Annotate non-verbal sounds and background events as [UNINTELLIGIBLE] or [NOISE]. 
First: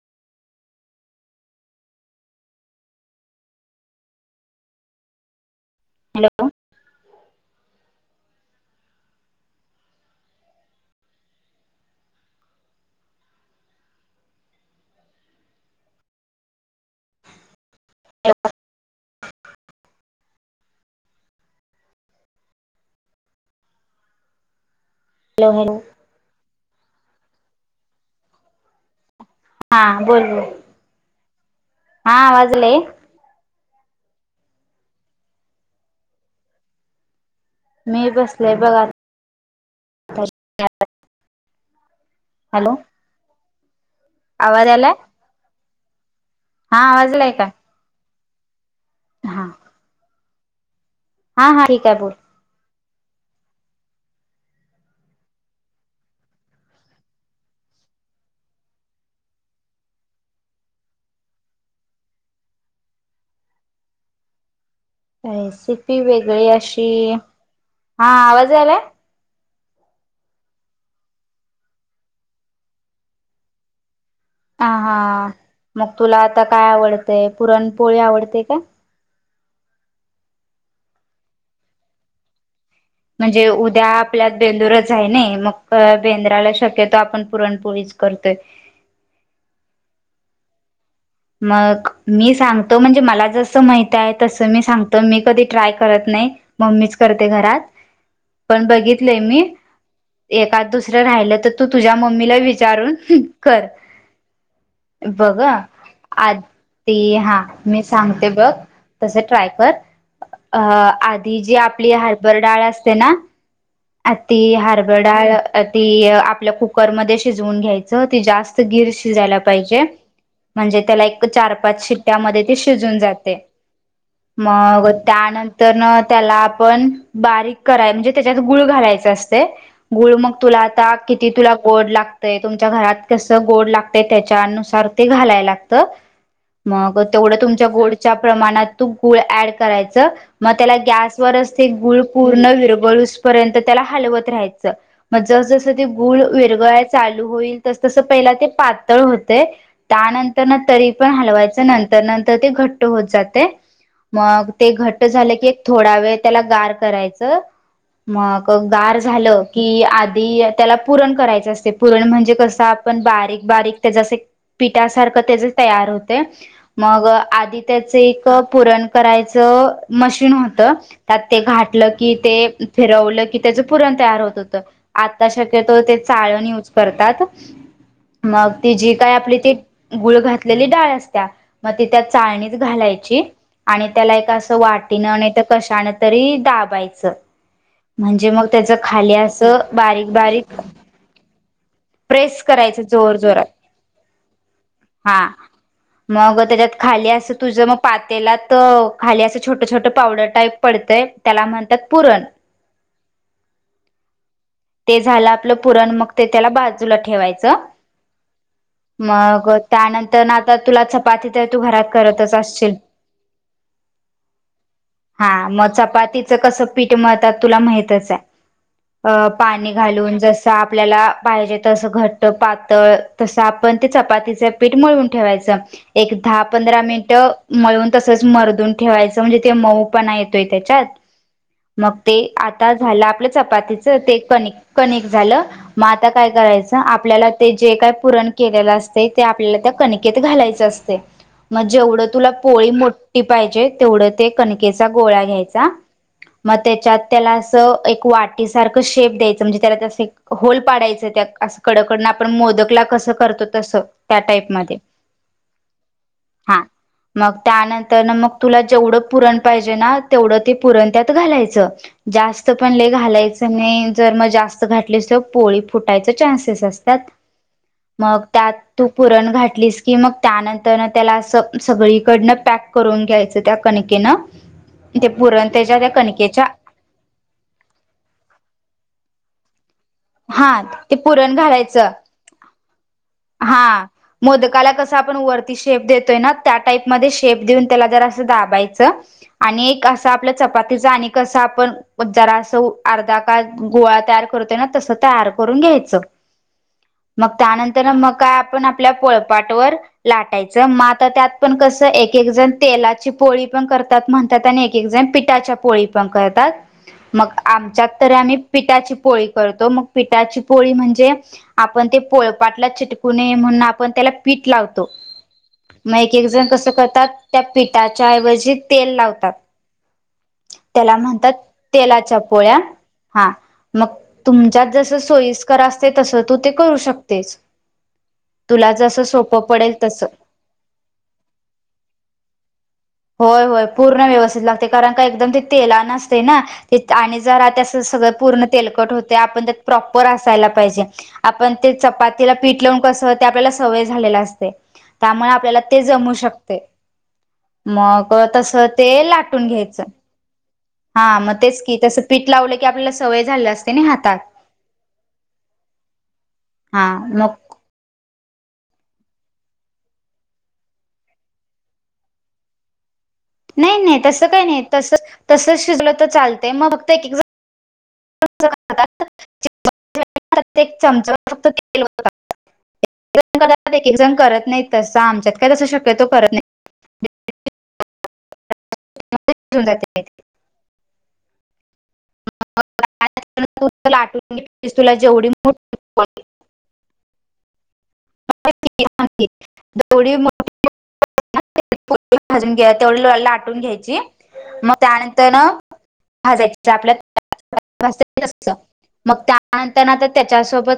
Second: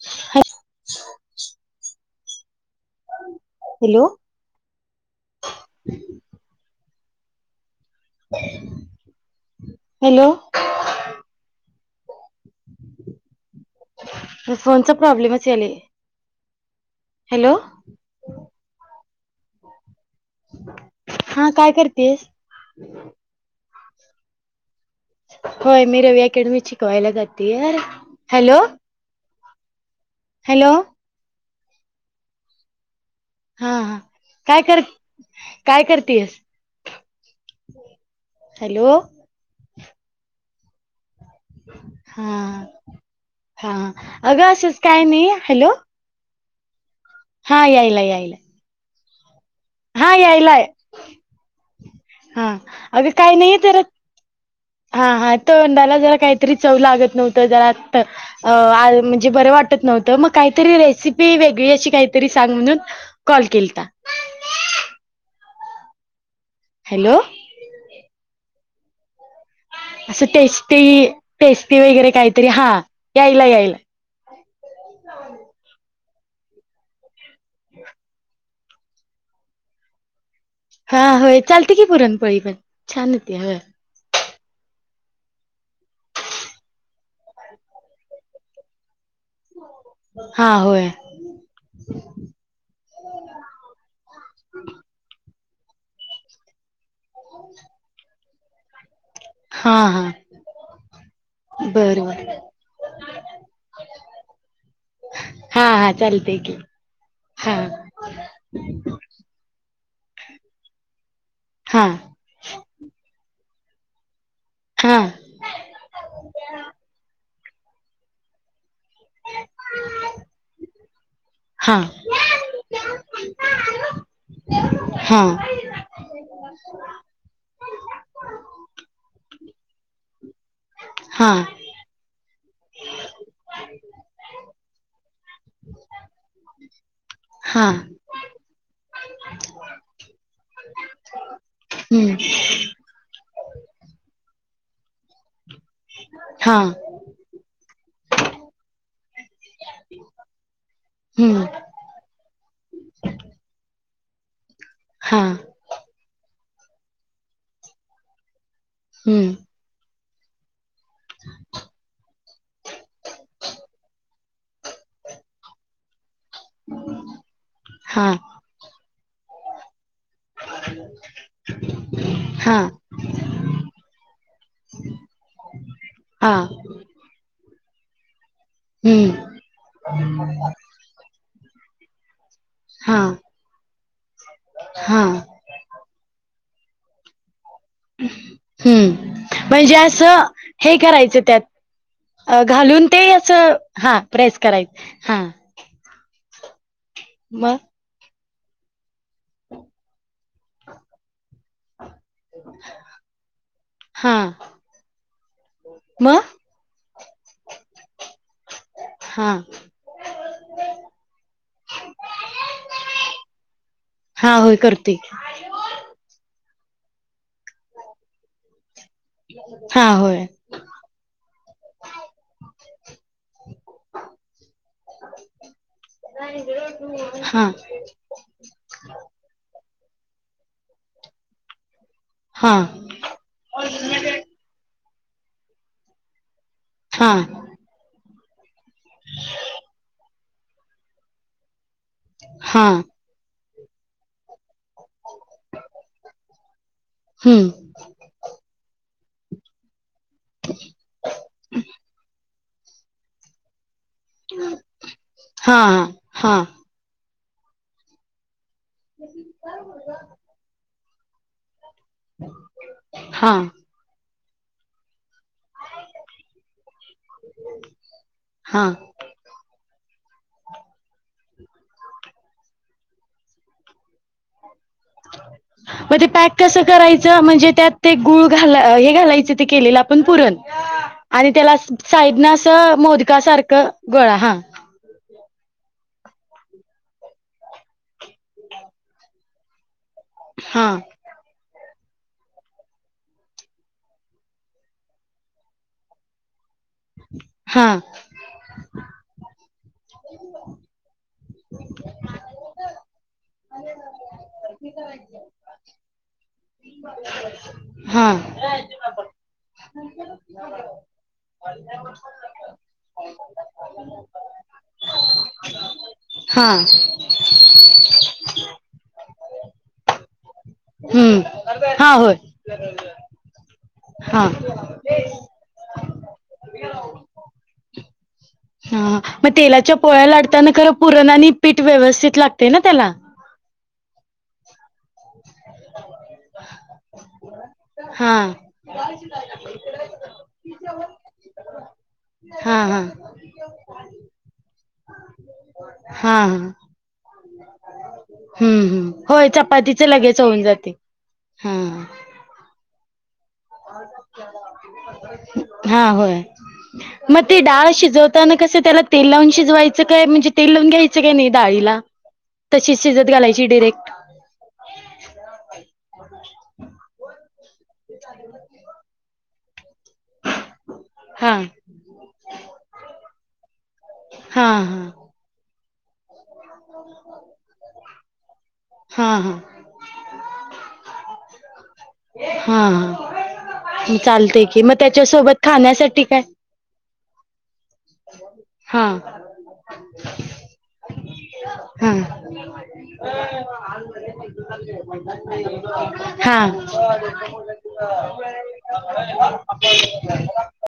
ह hello hello hello [UNINTELLIGIBLE] फोनचा प्रॉब्लेमच याले हॅलो [UNINTELLIGIBLE] हा काय करतेस हॅलो हॅलो होय मी रवि अकॅडमी मधे शिकवायला जाते हॅलो हा बोल ब हॅलो हा आवाज यायला हा काय कर काय करतेयस मी बसलेय बघा आता हा हॅलो हा अगं आवाज असंच आलाय? काय नाही हॅलो हा आवाज आलाय का? हा यायला यायल हा नाही यायला हा हा ठीक आहे बोल. अग काही नाहीये तर हा हा तोंडाला जरा काहीतरी चव लागत नव्हतं जरा आ म्हणजे बरं वा वाटत नव्हत म काहीत रेसिपी वेगळी अ काहीतरी सांग म्हणून कॉल केलता. [UNINTELLIGIBLE] रेसिपी वेगळी अशी हॅलो हा आवाज यायलाय. अस टेस्टी टेस्टी वगैरे काहीतरी हा यायलाय, यायलाय, ह हा मग तुला आता काय आवडतय पुरणपोळी आवडते काय? हा होय चलतय की पूरण पोळी पण. छान होते म्हणजे होय उद्या आपल्यात बेंदूरच हाय नय मग बेंद्राला शक्य त आपण पुरणपोळीच करतोय. हा होय. मग मी सांगतो म्हणजे मला जसं माहित आहे तसं मी सांगतो मी कधी ट्राय करत नाइ मम्मीच करते घरात पण बघितलय मी हा हा एकाद दुसरं राहिलं तर तू तुझ्या बर बर मम्मीला विचारून हुं कर. बगा हा हा चालते की ती हा ती जी हा आपली हरपर डाळ असते ना! ती हा हरबडा डाळ ती आपल्या कुकरमध्ये, शजवून घ्यायच ती जास्त गीर शिजयला पाहिजे, म्हणजे त्याला एक चार हा पाच शिट्ट्यामध्ये ते शिजून जातय. मग हा त्यानंतर न त्याला, आपण बारीक कराय म्हणजे त्याच्यात गुळ घालायच असतय गुळ मग तुला आ ता किती हा तुला कोड लाग ते तुमच्या घरात कस गोड लागतय त्याच्यानुसार ते घालाय लागत मग, तेवड हा तुमच्या गोडच्या प्रमाणात तु गुळ एड करायच मग त्याला गॅसवरच चे गुळ हम्म पूर्ण विरगुळूस पर्यंत त्याला हलवत राहायचं. मग जस जसं ते गुळ हा विरगळाय चालू होईल तस तस पहिला ते पातळ होतय. त्यानंतर तरी पण हम्म हलवायच नंतर नंतर ते घट्ट होत जातय. मग ते घट्ट हा झालं की एक थोडा वेळ त्याला गार करायचं, मग अ गार हम्म झालं की आदी त्याला पुरण करायचं असतय पुरण म्हणजे कसं आपण बारीक बारीक त्याच अस एक. पिठासारखं त्याच तयार होत. ते मग अ आधी त्याच हा एक पुरण करायचं अ मशीन होत. त्यात ते घाटलं की ते, हा फिरवलं की त्याच पुरण तयार होत होत आता शक्यतो ते हा चाळण यूज करतात. मग ती जी काय हम्म आपली अ ती गुळ घातलेली डाळ असत्या मग ती त्यात चाळणीच हा घालायची आणि त्याला एक अस हा वाटीन नाहीतर कशाने तरी दाब पायच. म्हणजे मग त्याच हम्म खाली असं म्हणजे बारीक, असं बारीक हे करायचं त्यात अ प्रेस करायचं घालून ते जोर अस जोरात हा प्रेस कराय हा. मग त्याच्यात खाली असं तुझं मग पातेलात अ तर खाली असं छोटं छोटं पावडर, टाईप पडतय त्याला म्हणतात पुरण, हा ते झालं आपलं पुरण मग ते त्याला बाजू जूला ठेवायच हा मग त्यानंतर तर ना आता तुला चपाती तर तू घरात करतच असचील. हा होय करते हा मग चपातीत कसं पीठ मळतात ते तुला माहीतच आहे. अ पाणी हा घालून होय जस आपल्याला पाहिजे तसं घट्ट पातळ तसं आपण ते, चपातीच पीठ मळून ठेवायच एक दहा पंध मिनट हा मळून तसच मरदून ठेवायच. रायच म्हणजे ते मऊ, पणा येतोय त्याच्यात मग ते हा आता झालं आपलं चपातीच ते कणिक कणिक झालं मग आता काय करायचं हा आपल्याला ते जे काय पुरण, केलेलं असतय ते आपल्याला त्या कणिकेत घालायचं असतय. म जेवढं तुला हा पोळी मोठी पाहिजे तेवढं, ते कणकेचा गोळा घ्यायचा म तेच्यात तेला हम्म अस एक वाटिसारख शे शेप द्यायच म्हणजे त्याला ते अस एक होल पाडायच त्या कडकडन आप मोद कस करतो तस त्या टाईप मध्ये हा हा, मग त्यानंतर ना मग तुला जेवढं पुरण पाहिजे ना तेवढं ते पुरण त्यात घालायचं. जास्त पण ल हा घालायचं नाही, जर मग जास्त घातली तर पोळी फुटायचे चान्सेस असतात. मग त्यात हा तू पुरण घातलीस की मग त्यानंतर त्याला अस सगळीकडन पॅक करून घ्यायच त्या कणिकेन ते पुरण त्याच्या त्या मग ते पॅक कणकेत कसं करायचं म्हणजे त्यात ते गुळ घाला हे घालायच ते केलेलं. पण पूरण हा ते पुरण त्याला घालायचं साईड न असं मोदका. हा मोदकाला कस आपण वरती [UNINTELLIGIBLE] शे देतोय त्या टाईप म शेप देऊन त्याला ज अस दायच आणि आपल्या हा चपातीचा आणि कस आपण जरा असं अर्धा का गोळा तयार करतोय ना तसं तयार करून घ्यायचं मग हा त्यानंतर मग काय आपण आपल्या पोळ पाट वर लाटायचं म आात त्यात पण कस एक एक जण तेलाची पोळी पण करतात म्हणतात आणि एकण पिठाच्या पोळी पण करतात मग आमच्या हा तरी पठाची पोळी करतो मग पाची पोळी म्हणजे आपण ते पाटला चिटकू नये म्हणून आपण त्याला पीठ लावतो मग एक एक जण हा कसं करतात त्या पिठाच्या ऐवजी तेल लावतात त्याला म्हणतात हम्म हा होय तेलाच्या पोळ्या हा मग हा तुमच्यात जस सोयीस्कर असते तस तू ते करू शक तेस तुला हा जसं मग सोपं पडेल तेलाच्या तसं. पोळ्या लाटताना खरं पुरण आणि पीठ व्यवस्थित लागते ना [UNINTELLIGIBLE] [INAUDIBLE] होय होय पूर्ण व्यवस्थित लागते कारण काय [UNINTELLIGIBLE] [INAUDIBLE] [UNINTELLIGIBLE] तेला नते ना ज सगळ हा पूर्ण तेलकट होते आप प्रोपर अस सायला पाहिजे आपण ते चपातीला हा पीठ लावून हा हा कस ते आपल्याला सवय झालेला असते त्यामुळे आपल्याला ते जमू हा शकते [UNINTELLIGIBLE] मग तसं हम्म ते हम्म होय लाटून घ्यायचं चपातीच लगेच होऊन जाते हा मग तेच की तसं पीठ लावलं की आपल्याला सवय झाली असते ना हातात हा होय मग ते डाळ शिजवत कस त्याला तेल लावून शिजवायचं काय म्हणजे तेल लावून घ्यायचं काय नाही डाळीला तशी शिजत घालायची नाही डिरेक्ट नाही तस काही नाही तस तस शिजलं तर चालतय मग फक्त एक एक जण म ते ्य [UNINTELLIGIBLE] [INAUDIBLE] प्रतेक चमचा हा फक्त ते [UNINTELLIGIBLE] [INAUDIBLE] एक जण करत हा नाहीत तस आमच्यात काय तस शक्यतो करत नाही [UNINTELLIGIBLE] [UNINTELLIGIBLE] [INAUDIBLE] हो [UNINTELLIGIBLE] [INAUDIBLE] हा हा शिजून जाते [UNINTELLIGIBLE] [INAUDIBLE] हा मग ह पाण्यात तू ते [UNINTELLIGIBLE] [INAUDIBLE] लाटून चालतय कि मग घेतलीस तुला जेवढी त्याच्यासोबत खाण्यासाठी काय [UNINTELLIGIBLE] हा दौडी [UNINTELLIGIBLE] [INAUDIBLE] ह [UNINTELLIGIBLE] [INAUDIBLE] ला- लाटून घ्यायची मग त्यानंतर ना हा हा भाजायची आपल्या [UNINTELLIGIBLE] [UNINTELLIGIBLE] मग त्यानंतर आता त्याच्यासोबत [UNINTELLIGIBLE] [INAUDIBLE]